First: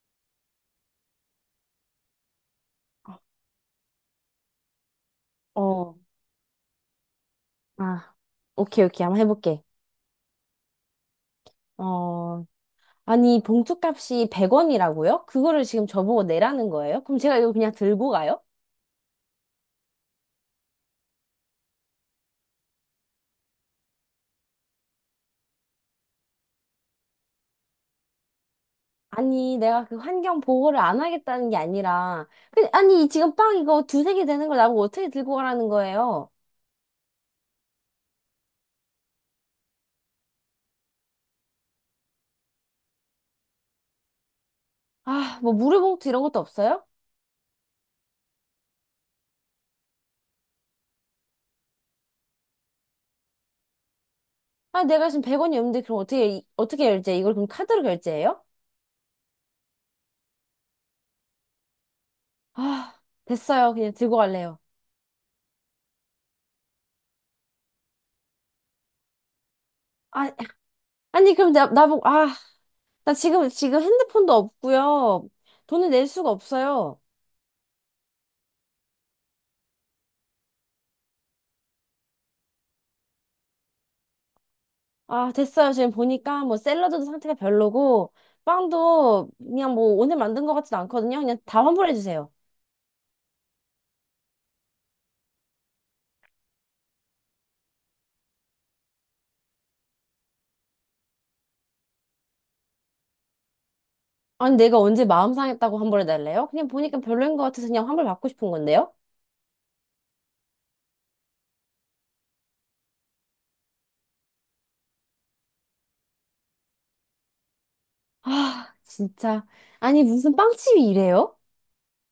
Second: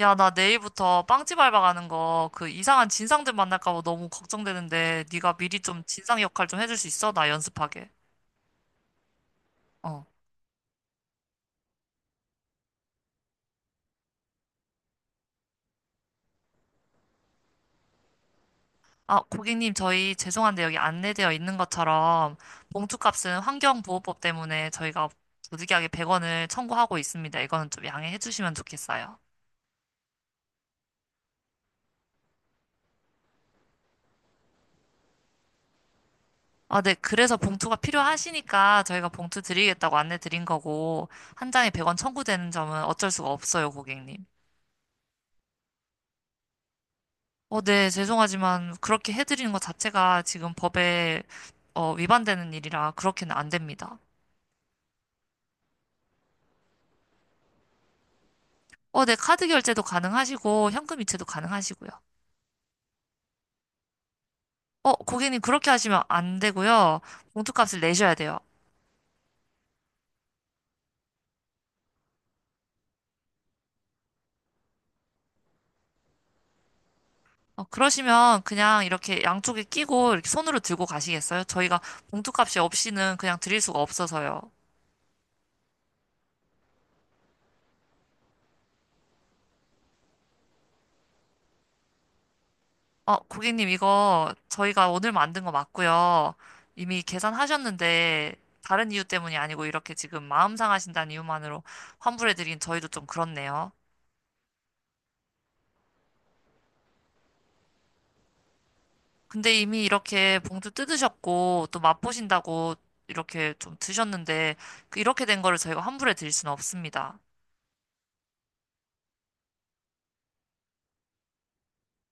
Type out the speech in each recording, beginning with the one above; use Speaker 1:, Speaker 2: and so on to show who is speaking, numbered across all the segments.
Speaker 1: 야, 나 내일부터 빵집 알바 가는 거 그 이상한 진상들 만날까 봐 너무 걱정되는데 네가 미리 좀
Speaker 2: 어,
Speaker 1: 진상 역할 좀 해줄 수 있어? 나 연습하게.
Speaker 2: 아, 오케이, 오케이. 한번 해볼게.
Speaker 1: 어.
Speaker 2: 어, 아니, 봉투값이 100원이라고요? 그거를 지금 저보고 내라는 거예요? 그럼 제가 이거 그냥 들고 가요?
Speaker 1: 아, 고객님, 저희 죄송한데 여기 안내되어 있는 것처럼 봉투값은 환경보호법 때문에 저희가 부득이하게 100원을 청구하고 있습니다. 이거는 좀 양해해 주시면 좋겠어요.
Speaker 2: 아니, 내가 그 환경 보호를 안 하겠다는 게 아니라, 그, 아니, 지금 빵 이거 두세 개 되는 걸 나보고 어떻게 들고 가라는 거예요?
Speaker 1: 아, 네. 그래서 봉투가 필요하시니까 저희가 봉투 드리겠다고 안내 드린 거고 한 장에 100원 청구되는 점은 어쩔 수가 없어요, 고객님.
Speaker 2: 아, 뭐 물회봉투 이런 것도 없어요?
Speaker 1: 어, 네, 죄송하지만 그렇게 해드리는 것 자체가 지금 법에 위반되는 일이라 그렇게는 안 됩니다.
Speaker 2: 아, 내가 지금 100원이 없는데 그럼 어떻게, 어떻게 결제? 이걸 그럼 카드로 결제해요?
Speaker 1: 어, 네, 카드 결제도 가능하시고 현금 이체도 가능하시고요.
Speaker 2: 아, 됐어요. 그냥 들고 갈래요.
Speaker 1: 어, 고객님 그렇게 하시면 안 되고요. 봉투값을 내셔야 돼요.
Speaker 2: 아, 아니, 그럼 나보고, 아. 나 지금 핸드폰도 없고요. 돈을 낼 수가 없어요.
Speaker 1: 어, 그러시면 그냥 이렇게 양쪽에 끼고 이렇게 손으로 들고 가시겠어요? 저희가 봉투값이 없이는 그냥 드릴 수가 없어서요.
Speaker 2: 아, 됐어요. 지금 보니까 뭐 샐러드도 상태가 별로고, 빵도 그냥 뭐 오늘 만든 것 같지도 않거든요. 그냥 다 환불해주세요.
Speaker 1: 어, 고객님, 이거 저희가 오늘 만든 거 맞고요. 이미 계산하셨는데, 다른 이유 때문이 아니고 이렇게 지금 마음 상하신다는 이유만으로 환불해드린 저희도 좀 그렇네요.
Speaker 2: 아니, 내가 언제 마음 상했다고 환불해달래요? 그냥 보니까 별로인 것 같아서 그냥 환불 받고 싶은 건데요?
Speaker 1: 근데 이미 이렇게 봉투 뜯으셨고, 또 맛보신다고 이렇게 좀 드셨는데, 그 이렇게 된 거를 저희가 환불해드릴 수는 없습니다.
Speaker 2: 아, 진짜. 아니, 무슨 빵집이 이래요?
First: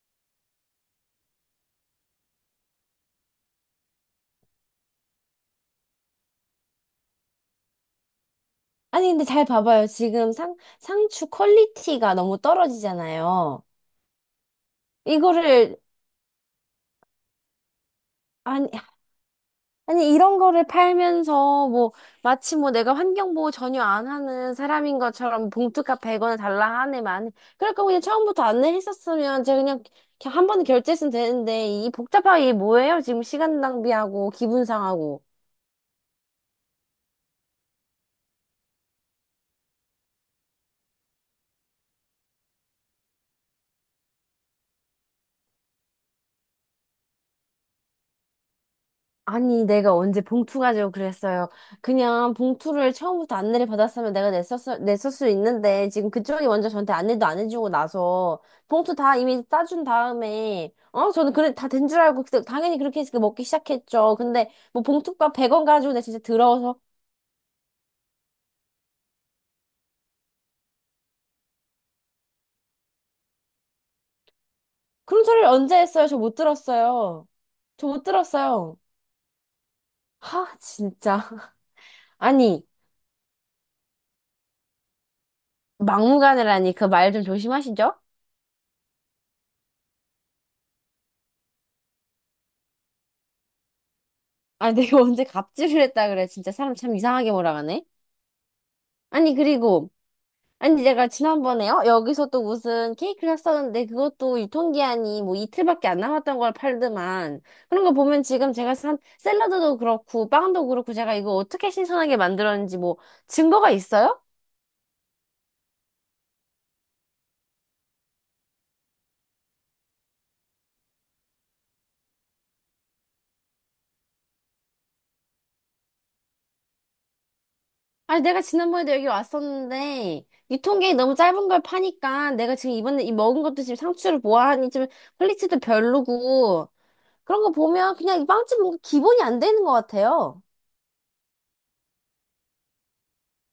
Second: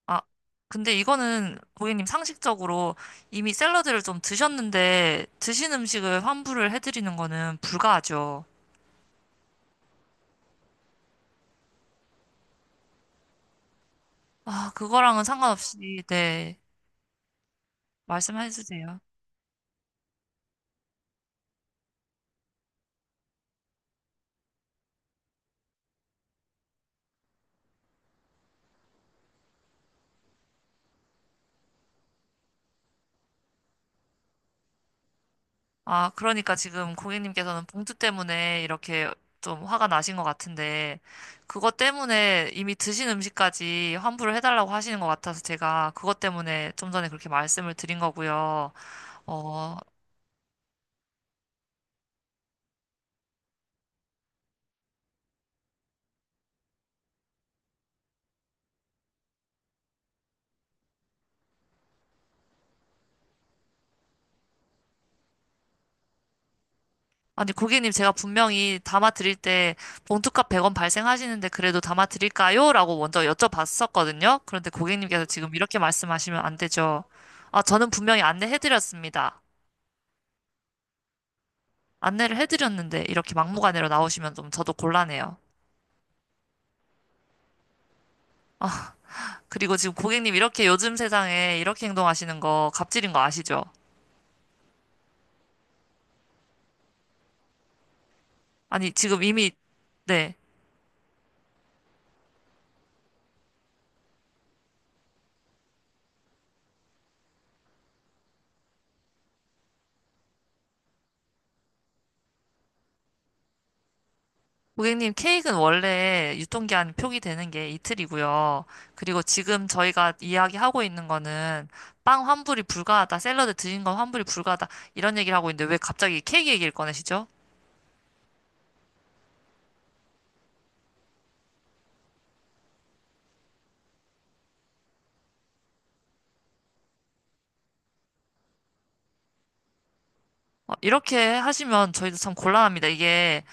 Speaker 1: 아, 근데 이거는 고객님 상식적으로 이미 샐러드를 좀 드셨는데, 드신 음식을 환불을 해드리는 거는 불가하죠.
Speaker 2: 아니, 근데 잘 봐봐요. 지금 상추 퀄리티가 너무 떨어지잖아요.
Speaker 1: 아, 그거랑은
Speaker 2: 이거를,
Speaker 1: 상관없이, 네. 말씀해 주세요.
Speaker 2: 아니, 이런 거를 팔면서, 뭐, 마치 뭐 내가 환경보호 전혀 안 하는 사람인 것처럼 봉투값 100원을 달라 하네, 많이. 그럴 거면 그냥 처음부터 안내했었으면 제가 그냥, 그냥 한 번에 결제했으면 되는데, 이 복잡하게 이게 뭐예요? 지금 시간 낭비하고, 기분 상하고.
Speaker 1: 아, 그러니까 지금 고객님께서는 봉투 때문에 이렇게 좀 화가 나신 것 같은데, 그것 때문에 이미 드신 음식까지 환불을 해달라고 하시는 것 같아서 제가 그것 때문에 좀 전에 그렇게 말씀을 드린 거고요.
Speaker 2: 아니,
Speaker 1: 어,
Speaker 2: 내가 언제 봉투 가지고 그랬어요. 그냥 봉투를 처음부터 안내를 받았으면 내가 냈을 수 있는데, 지금 그쪽이 먼저 저한테 안내도 안 해주고 나서, 봉투 다 이미 싸준 다음에, 어, 저는 그래, 다 된 줄 알고, 그때 당연히 그렇게 해서 먹기 시작했죠. 근데, 뭐, 봉투값 100원 가지고 내가 진짜 더러워서,
Speaker 1: 아니, 고객님 제가 분명히 담아드릴 때 봉투값 100원 발생하시는데 그래도 담아드릴까요? 라고 먼저 여쭤봤었거든요. 그런데 고객님께서
Speaker 2: 그런 소리를
Speaker 1: 지금
Speaker 2: 언제
Speaker 1: 이렇게
Speaker 2: 했어요? 저 못
Speaker 1: 말씀하시면 안 되죠.
Speaker 2: 들었어요.
Speaker 1: 아,
Speaker 2: 저
Speaker 1: 저는
Speaker 2: 못
Speaker 1: 분명히
Speaker 2: 들었어요.
Speaker 1: 안내해드렸습니다.
Speaker 2: 하, 진짜.
Speaker 1: 안내를
Speaker 2: 아니,
Speaker 1: 해드렸는데 이렇게 막무가내로 나오시면 좀 저도 곤란해요.
Speaker 2: 막무가내라니, 그 말 좀 조심하시죠?
Speaker 1: 아, 그리고 지금 고객님 이렇게 요즘 세상에 이렇게 행동하시는 거 갑질인 거 아시죠?
Speaker 2: 아니, 내가 언제 갑질을 했다 그래. 진짜 사람 참 이상하게 몰아가네.
Speaker 1: 아니, 지금
Speaker 2: 아니,
Speaker 1: 이미,
Speaker 2: 그리고,
Speaker 1: 네.
Speaker 2: 아니, 제가 지난번에, 요 여기서 또 무슨 케이크를 샀었는데, 그것도 유통기한이 뭐 이틀밖에 안 남았던 걸 팔더만. 그런 거 보면 지금 제가 산 샐러드도 그렇고, 빵도 그렇고, 제가 이거 어떻게 신선하게 만들었는지 뭐, 증거가 있어요?
Speaker 1: 고객님 케이크는 원래 유통기한 표기되는 게 이틀이고요. 그리고 지금 저희가 이야기하고 있는 거는 빵 환불이 불가하다, 샐러드 드신 건 환불이 불가하다, 이런 얘기를 하고 있는데 왜 갑자기 케이크 얘기를 꺼내시죠?
Speaker 2: 아니, 내가 지난번에도 여기 왔었는데, 유통기한이 너무 짧은 걸 파니까, 내가 지금 이번에 이 먹은 것도 지금 상추를 보아하니 좀 퀄리티도 별로고, 그런 거 보면 그냥 이 빵집 뭔가 기본이 안 되는 것 같아요.
Speaker 1: 어, 이렇게 하시면 저희도 참 곤란합니다. 이게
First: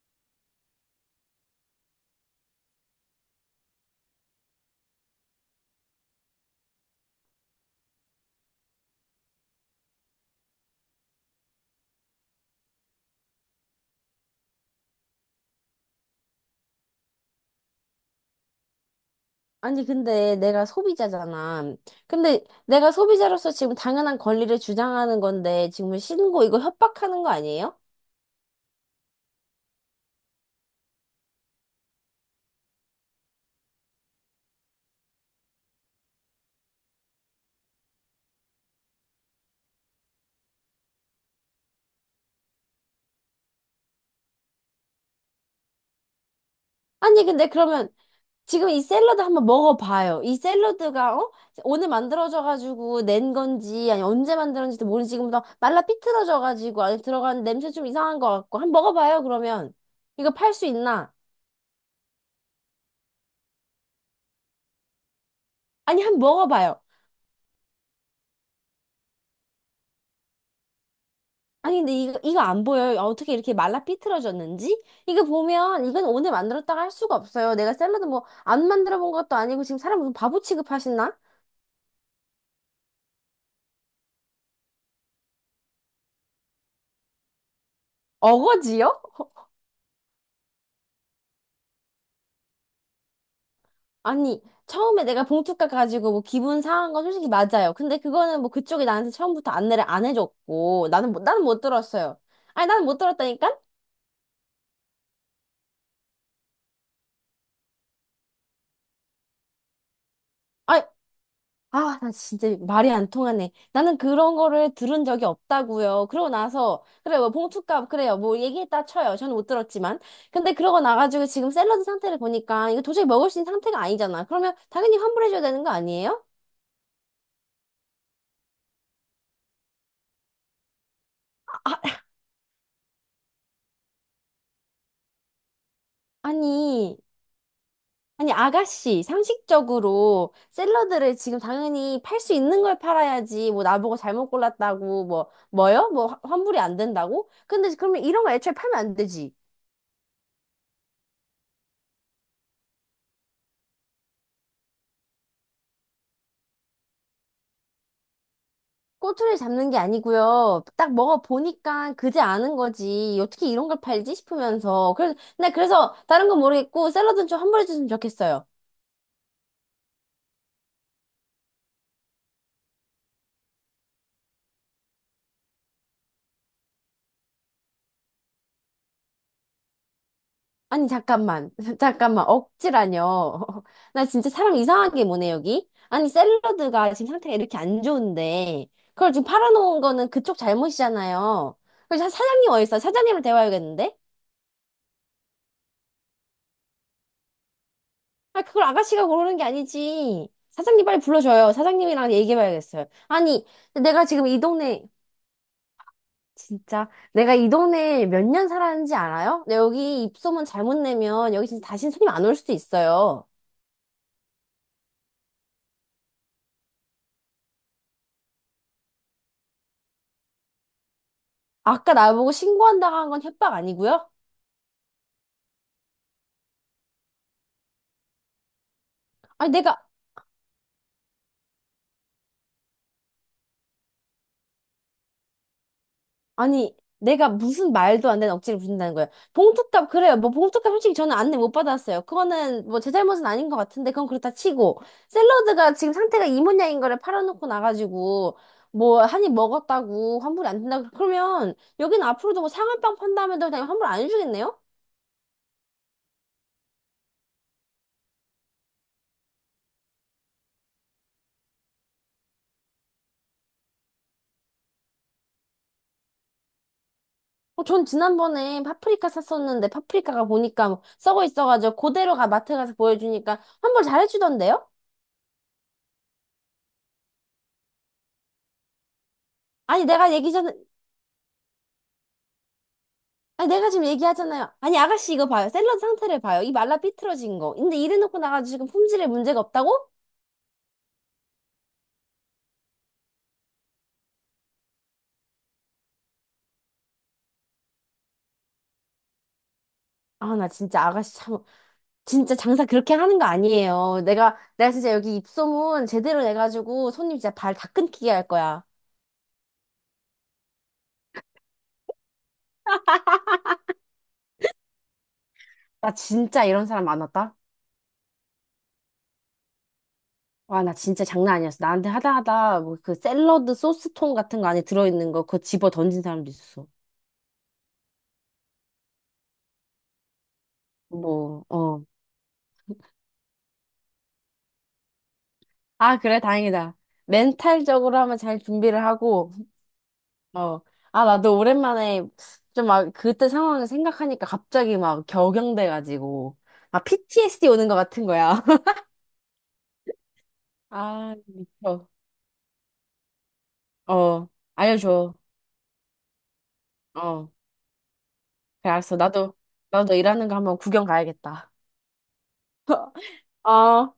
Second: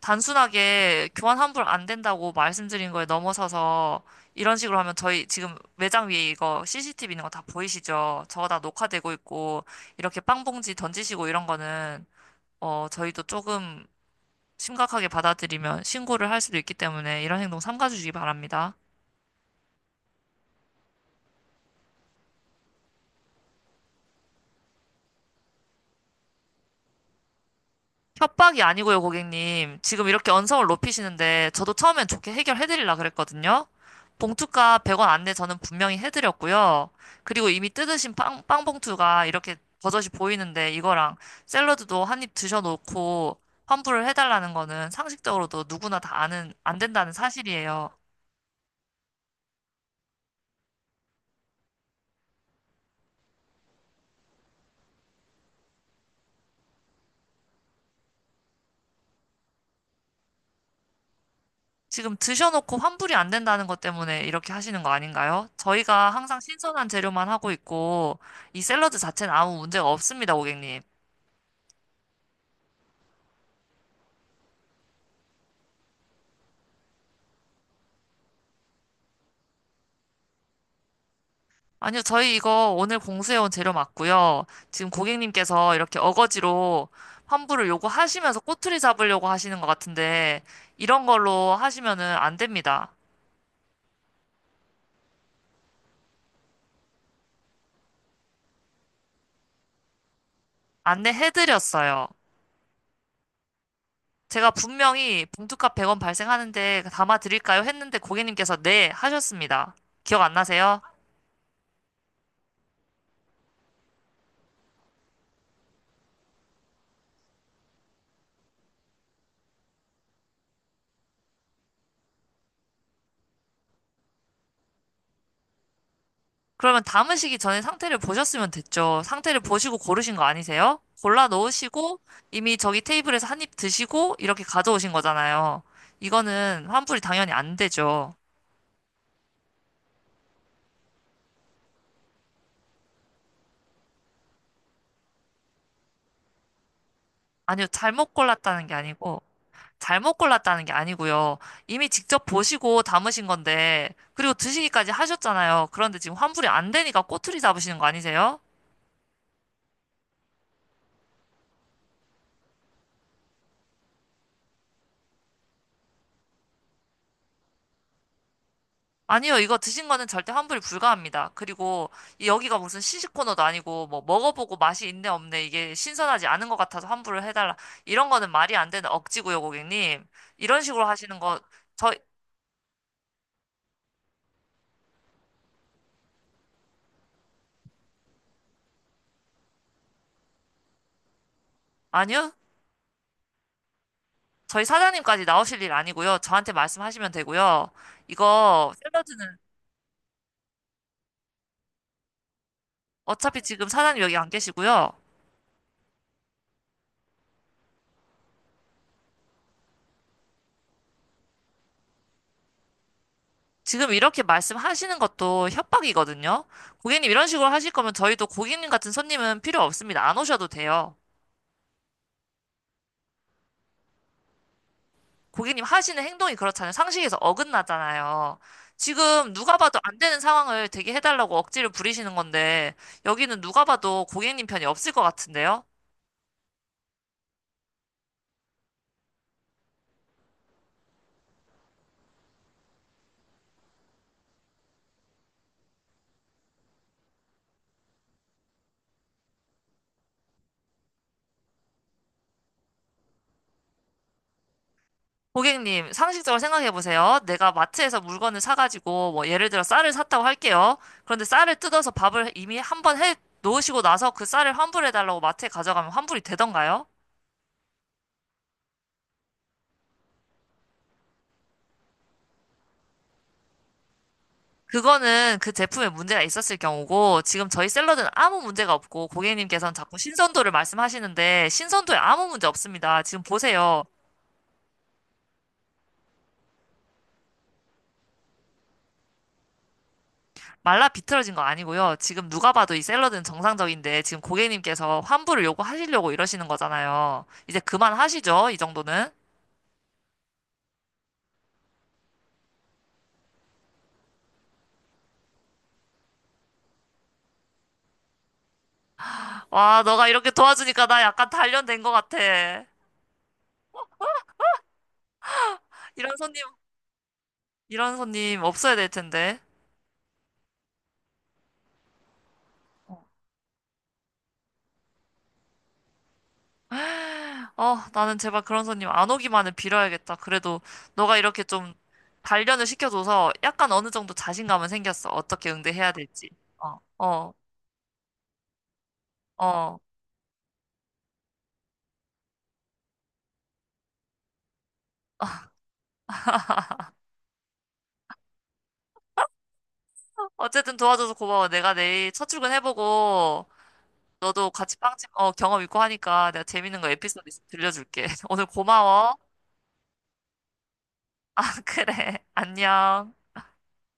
Speaker 1: 단순하게 교환 환불 안 된다고 말씀드린 거에 넘어서서 이런 식으로 하면 저희 지금 매장 위에 이거 CCTV 있는 거 다 보이시죠? 저거 다 녹화되고 있고 이렇게 빵봉지 던지시고 이런 거는 저희도 조금 심각하게 받아들이면 신고를 할 수도 있기 때문에 이런 행동 삼가주시기 바랍니다.
Speaker 2: 아니, 근데 내가 소비자잖아. 근데 내가 소비자로서 지금 당연한 권리를 주장하는 건데, 지금 신고 이거 협박하는 거 아니에요?
Speaker 1: 협박이 아니고요, 고객님. 지금 이렇게 언성을 높이시는데 저도 처음엔 좋게 해결해드리려 그랬거든요. 봉투가 100원 안내 저는 분명히 해드렸고요. 그리고 이미 뜯으신 빵, 빵 봉투가 이렇게 버젓이 보이는데 이거랑 샐러드도 한 입 드셔놓고 환불을 해달라는 거는 상식적으로도 누구나 다 아는, 안 된다는
Speaker 2: 아니, 근데 그러면
Speaker 1: 사실이에요.
Speaker 2: 지금 이 샐러드 한번 먹어봐요. 이 샐러드가, 어? 오늘 만들어져가지고 낸 건지, 아니, 언제 만들었는지도 모르지. 지금 막 말라 삐뚤어져가지고 안에 들어간 냄새 좀 이상한 것 같고. 한번 먹어봐요, 그러면. 이거 팔 수 있나?
Speaker 1: 지금 드셔놓고 환불이 안 된다는 것 때문에 이렇게 하시는 거 아닌가요?
Speaker 2: 아니,
Speaker 1: 저희가
Speaker 2: 한번
Speaker 1: 항상
Speaker 2: 먹어봐요.
Speaker 1: 신선한 재료만 하고 있고 이 샐러드 자체는 아무 문제가 없습니다, 고객님.
Speaker 2: 아니 근데 이거 안 보여요. 아, 어떻게 이렇게 말라 삐뚤어졌는지? 이거 보면 이건 오늘 만들었다가 할 수가 없어요. 내가 샐러드 뭐 안 만들어 본 것도 아니고 지금 사람 무슨 바보 취급하시나?
Speaker 1: 아니요, 저희 이거 오늘 공수해온 재료 맞고요. 지금 고객님께서 이렇게 어거지로 환불을 요구하시면서 꼬투리
Speaker 2: 어거지요?
Speaker 1: 잡으려고 하시는 것 같은데, 이런 걸로 하시면은 안 됩니다.
Speaker 2: 아니 처음에 내가 봉투 깎가지고 뭐 기분 상한 건 솔직히 맞아요. 근데 그거는 뭐 그쪽이 나한테 처음부터 안내를 안 해줬고 나는 나는 못
Speaker 1: 안내해드렸어요.
Speaker 2: 들었어요. 아니 나는 못 들었다니까?
Speaker 1: 제가 분명히 봉투값 100원 발생하는데 담아드릴까요? 했는데 고객님께서 네, 하셨습니다. 기억 안 나세요?
Speaker 2: 아, 나 진짜 말이 안 통하네. 나는 그런 거를 들은 적이 없다고요. 그러고 나서 그래요. 봉투값 그래요. 뭐 얘기했다 쳐요. 저는 못 들었지만. 근데 그러고 나가지고 지금 샐러드 상태를 보니까 이거 도저히 먹을 수 있는 상태가 아니잖아. 그러면 당연히 환불해줘야 되는 거 아니에요?
Speaker 1: 그러면 담으시기 전에 상태를 보셨으면 됐죠. 상태를 보시고 고르신 거 아니세요? 골라 놓으시고
Speaker 2: 아,
Speaker 1: 이미 저기 테이블에서 한입 드시고 이렇게 가져오신 거잖아요. 이거는
Speaker 2: 아니.
Speaker 1: 환불이 당연히 안 되죠.
Speaker 2: 아니, 아가씨, 상식적으로 샐러드를 지금 당연히 팔 수 있는 걸 팔아야지. 뭐, 나보고 잘못 골랐다고, 뭐, 뭐요? 뭐, 환불이 안 된다고?
Speaker 1: 아니요,
Speaker 2: 근데 그러면 이런 거 애초에 팔면 안 되지.
Speaker 1: 잘못 골랐다는 게 아니고요. 이미 직접 보시고 담으신 건데, 그리고 드시기까지 하셨잖아요. 그런데 지금 환불이 안 되니까 꼬투리 잡으시는 거 아니세요?
Speaker 2: 꼬투리 잡는 게 아니고요. 딱 먹어보니까 그지 않은 거지. 어떻게 이런 걸 팔지 싶으면서. 그래서, 나 그래서 다른 건 모르겠고 샐러드는 좀 환불해 줬으면 좋겠어요.
Speaker 1: 아니요, 이거 드신 거는 절대 환불이 불가합니다. 그리고 여기가 무슨 시식 코너도 아니고 뭐 먹어보고 맛이 있네 없네 이게 신선하지 않은 것 같아서 환불을 해달라 이런 거는 말이 안 되는 억지고요, 고객님. 이런 식으로
Speaker 2: 아니
Speaker 1: 하시는 거
Speaker 2: 잠깐만.
Speaker 1: 저희
Speaker 2: 잠깐만. 억지라뇨. 나 진짜 사람 이상하게 뭐네 여기. 아니 샐러드가 지금 상태가 이렇게 안 좋은데 그걸 지금 팔아놓은 거는 그쪽 잘못이잖아요. 그래서
Speaker 1: 아니요,
Speaker 2: 사장님 어디 있어요? 사장님을 대화해야겠는데?
Speaker 1: 저희 사장님까지 나오실 일 아니고요. 저한테 말씀하시면 되고요.
Speaker 2: 아 그걸
Speaker 1: 이거
Speaker 2: 아가씨가
Speaker 1: 샐러드는
Speaker 2: 고르는 게 아니지. 사장님 빨리 불러줘요. 사장님이랑 얘기해봐야겠어요.
Speaker 1: 어차피
Speaker 2: 아니
Speaker 1: 지금 사장님
Speaker 2: 내가
Speaker 1: 여기
Speaker 2: 지금
Speaker 1: 안
Speaker 2: 이 동네
Speaker 1: 계시고요.
Speaker 2: 진짜 내가 이 동네에 몇 년 살았는지 알아요? 내 여기 입소문 잘못 내면 여기 진짜 다신 손님 안 올 수도 있어요.
Speaker 1: 지금 이렇게 말씀하시는 것도 협박이거든요. 고객님 이런 식으로 하실 거면 저희도 고객님 같은 손님은 필요 없습니다. 안 오셔도 돼요.
Speaker 2: 아까 나보고 신고한다고 한 건 협박 아니고요?
Speaker 1: 고객님 하시는 행동이 그렇잖아요. 상식에서 어긋나잖아요. 지금
Speaker 2: 아니
Speaker 1: 누가
Speaker 2: 내가
Speaker 1: 봐도 안 되는 상황을 되게 해달라고 억지를 부리시는 건데, 여기는 누가 봐도 고객님 편이 없을 것 같은데요?
Speaker 2: 아니 내가 무슨 말도 안 되는 억지를 부린다는 거예요. 봉투값 그래요. 뭐 봉투값 솔직히 저는 안내 못 받았어요. 그거는 뭐 제 잘못은 아닌 것 같은데 그건 그렇다 치고 샐러드가 지금 상태가 이 모양인 거를 팔아놓고 나가지고 뭐 한입 먹었다고 환불이 안 된다 그러면 여기는 앞으로도 뭐 상한빵 판다면 그냥 환불 안 해주겠네요?
Speaker 1: 고객님, 상식적으로 생각해 보세요. 내가 마트에서 물건을 사가지고, 뭐, 예를 들어 쌀을 샀다고 할게요. 그런데 쌀을 뜯어서 밥을 이미 한 번 해 놓으시고 나서 그 쌀을 환불해 달라고 마트에 가져가면 환불이 되던가요?
Speaker 2: 어, 전 지난번에 파프리카 샀었는데 파프리카가 보니까 뭐 썩어 있어가지고 그대로가 마트 가서 보여주니까 환불 잘해주던데요?
Speaker 1: 그거는 그 제품에 문제가 있었을 경우고, 지금 저희 샐러드는 아무 문제가 없고, 고객님께서는
Speaker 2: 아니
Speaker 1: 자꾸
Speaker 2: 내가 얘기
Speaker 1: 신선도를
Speaker 2: 전
Speaker 1: 말씀하시는데, 신선도에 아무 문제 없습니다. 지금
Speaker 2: 아니 내가
Speaker 1: 보세요.
Speaker 2: 지금 얘기하잖아요. 아니 아가씨 이거 봐요. 샐러드 상태를 봐요. 이 말라 삐뚤어진 거. 근데 이래놓고 나가지고 지금 품질에 문제가 없다고?
Speaker 1: 말라 비틀어진 거 아니고요. 지금 누가 봐도 이 샐러드는 정상적인데, 지금 고객님께서 환불을 요구하시려고 이러시는 거잖아요. 이제 그만하시죠, 이 정도는.
Speaker 2: 아 나 진짜 아가씨 참 진짜 장사 그렇게 하는 거 아니에요. 내가 진짜 여기 입소문 제대로 내가지고 손님 진짜 발 다 끊기게 할 거야.
Speaker 1: 와, 너가 이렇게 도와주니까 나 약간 단련된 것 같아.
Speaker 2: 나
Speaker 1: 이런 손님,
Speaker 2: 진짜 이런 사람 많았다.
Speaker 1: 이런 손님 없어야 될 텐데.
Speaker 2: 와, 나 진짜 장난 아니었어. 나한테 하다 하다 뭐 그 샐러드 소스통 같은 거 안에 들어있는 거 그거 집어 던진 사람도 있었어.
Speaker 1: 아, 나는 제발 그런 손님 안 오기만을 빌어야겠다. 그래도 너가 이렇게
Speaker 2: 뭐,
Speaker 1: 좀
Speaker 2: 어.
Speaker 1: 단련을 시켜줘서 약간 어느 정도 자신감은 생겼어. 어떻게 응대해야
Speaker 2: 아, 그래,
Speaker 1: 될지.
Speaker 2: 다행이다.
Speaker 1: 어, 어,
Speaker 2: 멘탈적으로 하면 잘 준비를 하고,
Speaker 1: 어.
Speaker 2: 어. 아, 나도 오랜만에 좀 막 그때 상황을 생각하니까 갑자기 막 격양돼가지고, 막 PTSD 오는 것 같은 거야.
Speaker 1: 어쨌든 도와줘서
Speaker 2: 아,
Speaker 1: 고마워. 내가
Speaker 2: 미쳐.
Speaker 1: 내일 첫 출근해보고
Speaker 2: 어,
Speaker 1: 너도 같이 빵집
Speaker 2: 알려줘.
Speaker 1: 경험 있고 하니까 내가 재밌는 거 에피소드
Speaker 2: 어.
Speaker 1: 있으면 들려줄게. 오늘
Speaker 2: 그래, 알았어.
Speaker 1: 고마워.
Speaker 2: 나도 일하는 거 한번 구경
Speaker 1: 아,
Speaker 2: 가야겠다.
Speaker 1: 그래. 안녕.
Speaker 2: 어.